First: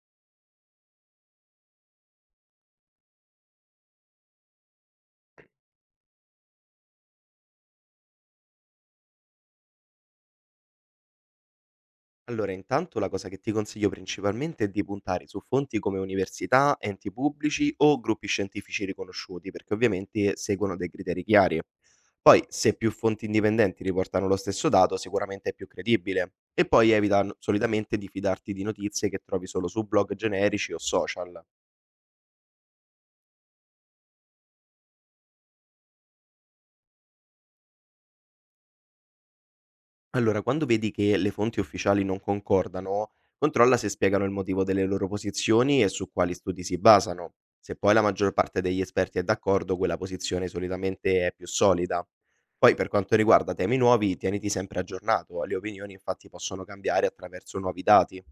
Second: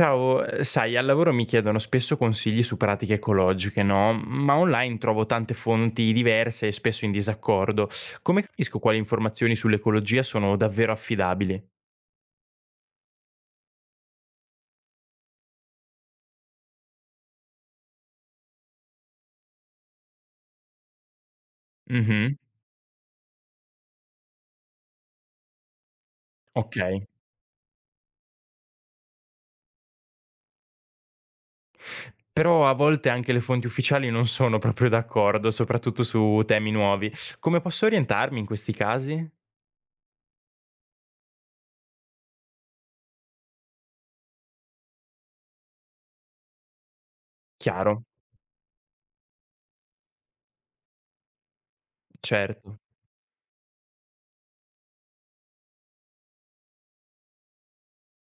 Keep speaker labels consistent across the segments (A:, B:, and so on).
A: Ciao, sai, al lavoro mi chiedono spesso consigli su pratiche ecologiche, no? Ma online trovo tante fonti diverse e spesso in disaccordo. Come capisco quali informazioni sull'ecologia sono davvero affidabili?
B: Allora, intanto la cosa che ti consiglio principalmente è di puntare su fonti come università, enti pubblici o gruppi scientifici riconosciuti, perché ovviamente seguono dei criteri chiari.
A: Mhm,
B: Poi, se più fonti indipendenti riportano lo stesso dato, sicuramente è più credibile. E
A: ok.
B: poi evita solitamente di fidarti di notizie che trovi solo su blog generici o social.
A: Però a volte anche le fonti ufficiali non sono proprio d'accordo, soprattutto su temi nuovi. Come posso orientarmi in questi casi?
B: Allora, quando vedi che le fonti ufficiali non concordano, controlla se spiegano il motivo delle loro posizioni e su quali studi si basano. Se poi la
A: Chiaro,
B: maggior parte degli esperti è d'accordo, quella posizione solitamente è più solida. Poi,
A: certo.
B: per quanto riguarda temi nuovi, tieniti sempre aggiornato, le opinioni infatti possono cambiare attraverso nuovi dati.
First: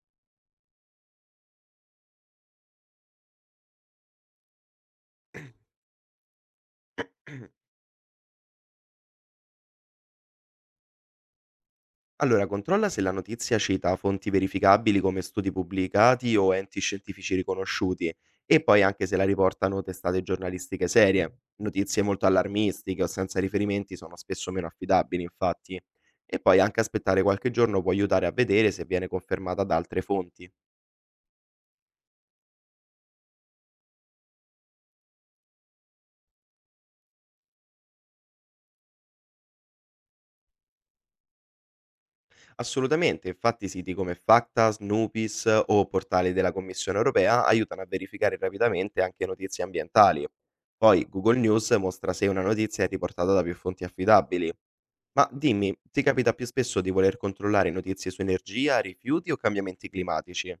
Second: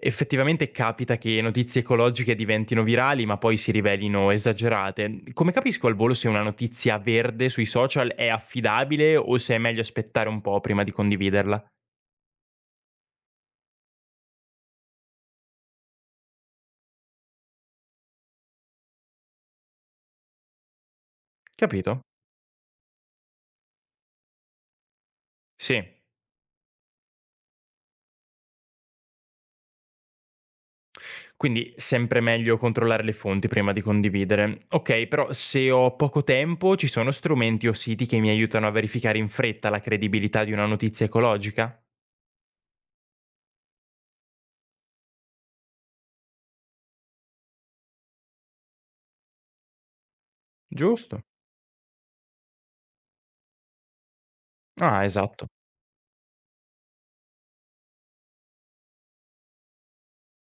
A: Effettivamente capita che notizie ecologiche diventino virali, ma poi si rivelino esagerate. Come capisco al volo se una notizia verde sui social è affidabile o se è meglio aspettare un po' prima di condividerla?
B: Allora, controlla se la notizia cita fonti verificabili come studi pubblicati o enti scientifici riconosciuti e poi anche se la riportano testate giornalistiche serie.
A: Capito?
B: Notizie molto allarmistiche o senza riferimenti sono spesso meno affidabili, infatti.
A: Sì.
B: E poi anche aspettare qualche giorno può aiutare a vedere se viene confermata da altre fonti.
A: Quindi sempre meglio controllare le fonti prima di condividere. Ok, però se ho poco tempo ci sono strumenti o siti che mi aiutano a verificare in fretta la credibilità di una notizia ecologica?
B: Assolutamente, infatti siti come Facta, Snoopis o portali della Commissione europea aiutano a verificare rapidamente anche notizie ambientali. Poi
A: Giusto.
B: Google News mostra se una notizia è riportata da più fonti affidabili.
A: Ah,
B: Ma
A: esatto.
B: dimmi, ti capita più spesso di voler controllare notizie su energia, rifiuti o cambiamenti climatici?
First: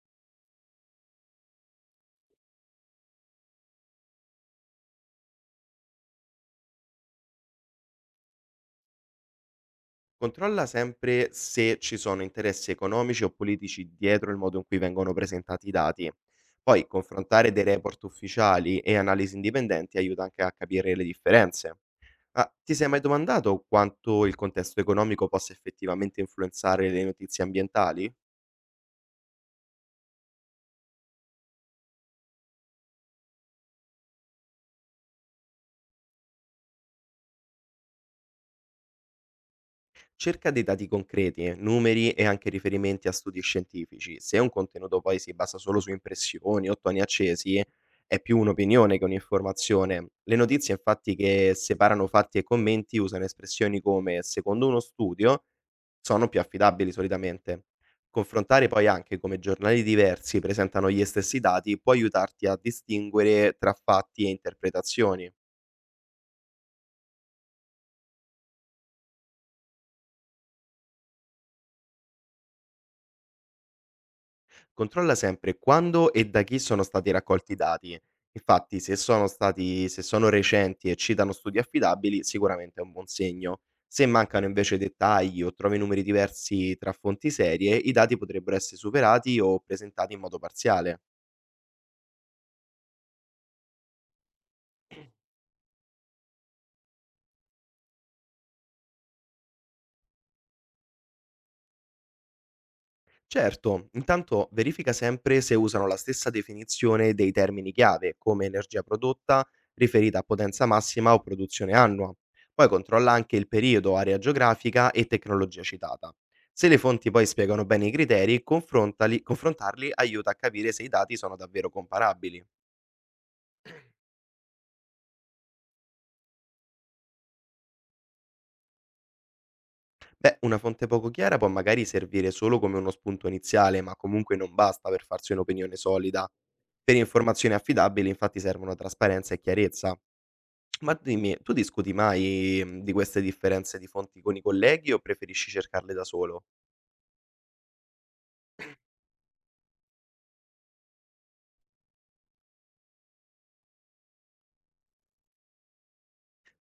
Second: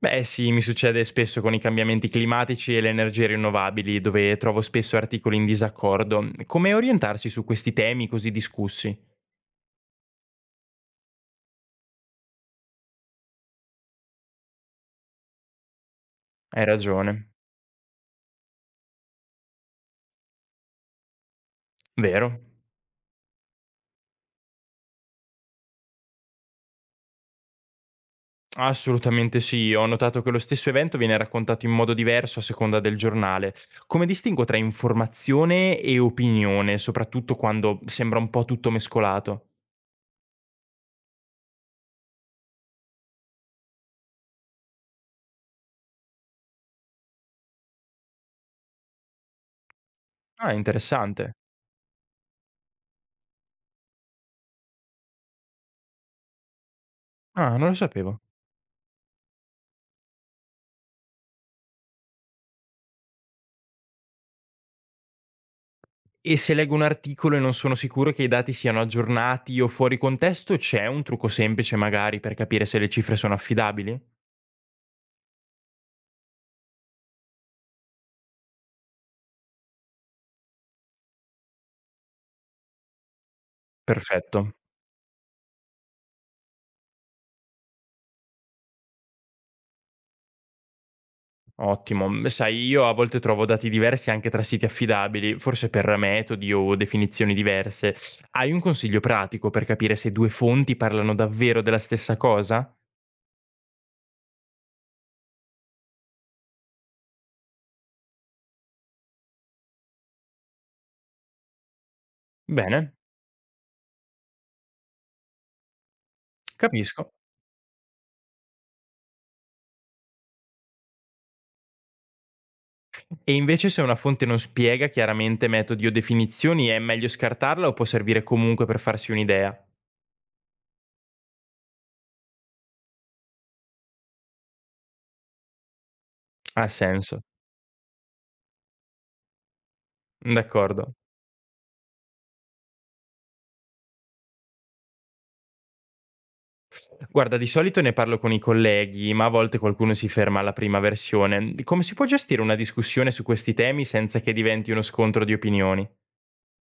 A: Beh sì, mi succede spesso con i cambiamenti climatici e le energie rinnovabili, dove trovo spesso articoli in disaccordo. Come orientarsi su questi temi così discussi?
B: Controlla sempre se ci sono interessi economici o politici dietro il modo in cui vengono presentati i dati.
A: Hai
B: Poi
A: ragione,
B: confrontare dei report ufficiali e analisi indipendenti aiuta anche a capire le differenze.
A: vero?
B: Ma ti sei mai domandato quanto il contesto economico possa effettivamente influenzare le notizie ambientali?
A: Assolutamente sì, ho notato che lo stesso evento viene raccontato in modo diverso a seconda del giornale. Come distingo tra informazione e opinione, soprattutto quando sembra un po' tutto mescolato?
B: Cerca dei dati concreti, numeri e anche riferimenti a studi scientifici. Se un contenuto poi si basa solo su impressioni o toni accesi, è più un'opinione che un'informazione. Le
A: Ah,
B: notizie infatti
A: interessante.
B: che separano fatti e commenti usano espressioni come secondo uno studio sono più affidabili
A: Ah,
B: solitamente.
A: non lo sapevo.
B: Confrontare poi anche come giornali diversi presentano gli stessi dati può aiutarti a distinguere tra fatti e interpretazioni.
A: E se leggo un articolo e non sono sicuro che i dati siano aggiornati o fuori contesto, c'è un trucco semplice magari per capire se le cifre sono affidabili?
B: Controlla sempre quando e da chi sono stati raccolti i dati. Infatti, se sono recenti e citano studi affidabili, sicuramente è un buon segno. Se
A: Perfetto,
B: mancano invece dettagli o trovi numeri diversi tra fonti serie, i dati potrebbero essere superati o presentati in modo parziale.
A: ottimo. Beh, sai, io a volte trovo dati diversi anche tra siti affidabili, forse per metodi o definizioni diverse. Hai un consiglio pratico per capire se due fonti parlano davvero della stessa cosa?
B: Certo, intanto verifica sempre se usano la stessa definizione dei termini chiave, come energia prodotta, riferita a potenza massima o produzione annua. Poi
A: Bene,
B: controlla anche il periodo, area geografica e tecnologia citata. Se le fonti
A: capisco.
B: poi spiegano bene i criteri, confrontarli aiuta a capire se i dati sono davvero comparabili.
A: E invece se una fonte non spiega chiaramente metodi o definizioni, è meglio scartarla o può servire comunque per farsi un'idea?
B: Beh, una fonte poco chiara può magari servire solo come uno spunto iniziale, ma comunque non basta per farsi un'opinione solida.
A: Ha
B: Per
A: senso.
B: informazioni affidabili infatti servono trasparenza e chiarezza.
A: D'accordo.
B: Ma dimmi, tu discuti mai, di queste differenze di fonti con i colleghi o preferisci cercarle da solo?
A: Guarda, di solito ne parlo con i colleghi, ma a volte qualcuno si ferma alla prima versione. Come si può gestire una discussione su questi temi senza che diventi uno scontro di opinioni?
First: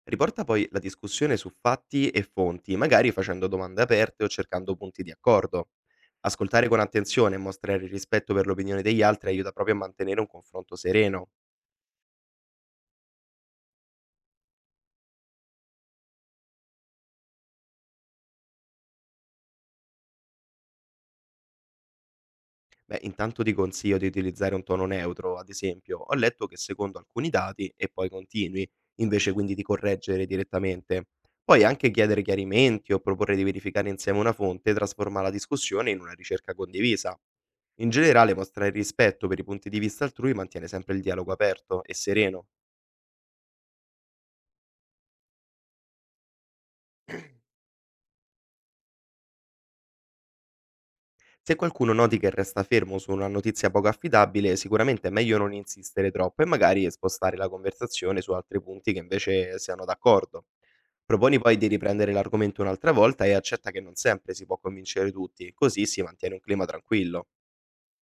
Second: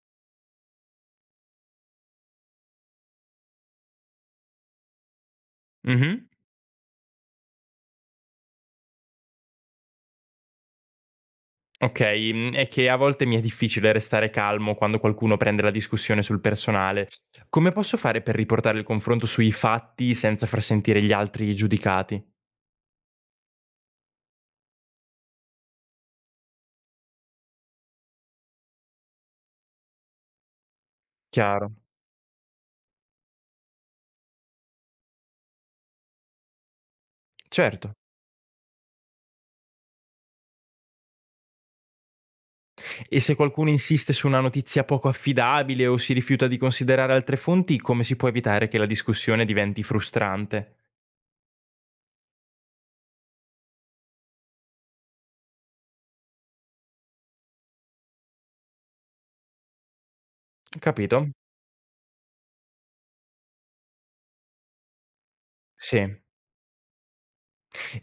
B: Riporta poi la discussione su fatti e fonti, magari facendo domande aperte o cercando punti di accordo.
A: Mhm.
B: Ascoltare con attenzione e mostrare rispetto per l'opinione degli altri aiuta proprio a mantenere un confronto sereno.
A: Ok, è che a volte mi è difficile restare calmo quando qualcuno prende la discussione sul personale. Come posso fare per riportare il confronto sui fatti senza far sentire gli altri giudicati?
B: Beh, intanto ti consiglio di utilizzare un tono neutro, ad esempio, ho letto che secondo alcuni dati e poi continui, invece quindi di correggere direttamente. Puoi
A: Chiaro.
B: anche chiedere chiarimenti o proporre di verificare insieme una fonte e trasformare la discussione in una ricerca condivisa.
A: Certo.
B: In generale, mostrare rispetto per i punti di vista altrui mantiene sempre il dialogo aperto e sereno.
A: E se qualcuno insiste su una notizia poco affidabile o si rifiuta di considerare altre fonti, come si può evitare che la discussione diventi frustrante?
B: Se qualcuno noti che resta fermo su una notizia poco affidabile, sicuramente è meglio non insistere troppo e magari spostare la conversazione su altri punti che invece siano d'accordo.
A: Capito?
B: Proponi poi di riprendere l'argomento un'altra volta e accetta che non sempre si può convincere tutti, così si
A: Sì.
B: mantiene un clima tranquillo.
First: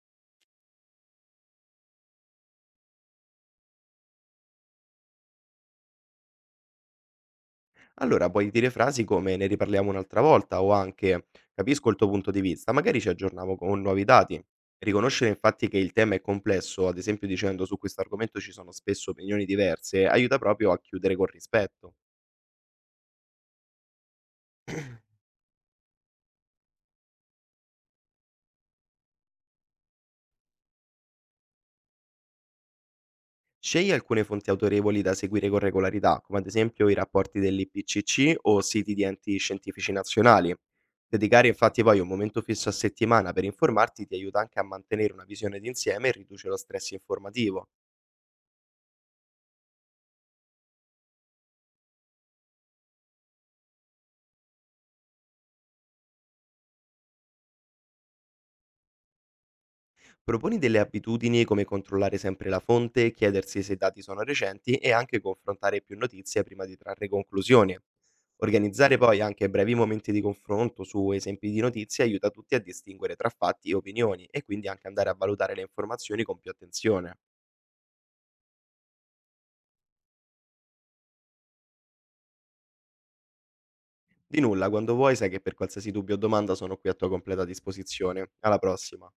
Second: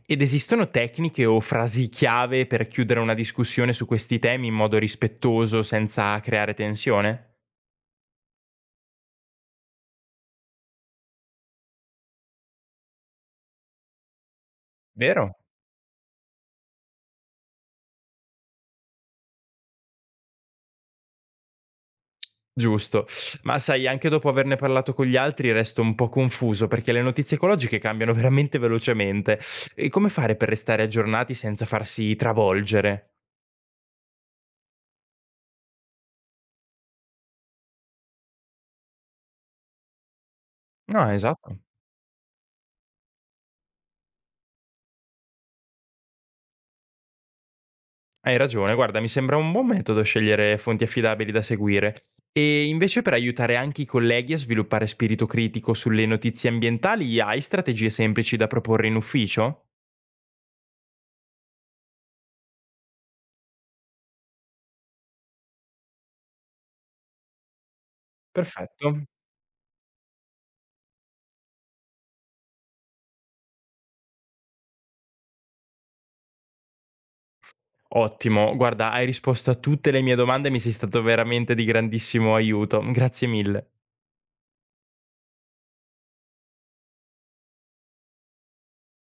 A: Ed esistono tecniche o frasi chiave per chiudere una discussione su questi temi in modo rispettoso senza creare tensione?
B: Allora puoi dire frasi come: "Ne riparliamo un'altra volta" o anche: "Capisco il tuo punto di vista, magari ci aggiorniamo con nuovi dati". Riconoscere
A: Vero?
B: infatti che il tema è complesso, ad esempio dicendo: "Su questo argomento ci sono spesso opinioni diverse", aiuta proprio a chiudere con rispetto.
A: Giusto. Ma sai, anche dopo averne parlato con gli altri resto un po' confuso perché le notizie ecologiche cambiano veramente velocemente. E come fare per restare aggiornati senza farsi travolgere?
B: Scegli alcune fonti autorevoli da seguire con regolarità, come ad esempio i rapporti dell'IPCC o siti di enti scientifici nazionali.
A: No,
B: Dedicare
A: esatto.
B: infatti poi un momento fisso a settimana per informarti ti aiuta anche a mantenere una visione d'insieme e riduce lo stress informativo.
A: Hai ragione, guarda, mi sembra un buon metodo scegliere fonti affidabili da seguire. E invece per aiutare anche i colleghi a sviluppare spirito critico sulle notizie ambientali, hai strategie semplici da proporre in ufficio?
B: Proponi delle abitudini come controllare sempre la fonte, chiedersi se i dati sono recenti e anche confrontare più notizie prima di trarre conclusioni.
A: Perfetto.
B: Organizzare poi anche brevi momenti di confronto su esempi di notizie aiuta tutti a distinguere tra fatti e opinioni e quindi anche andare a valutare le informazioni con più attenzione.
A: Ottimo, guarda, hai risposto a tutte le mie domande e mi sei stato veramente di grandissimo aiuto. Grazie mille.
B: Di nulla, quando vuoi sai che per qualsiasi dubbio o domanda sono qui a tua completa disposizione. Alla prossima.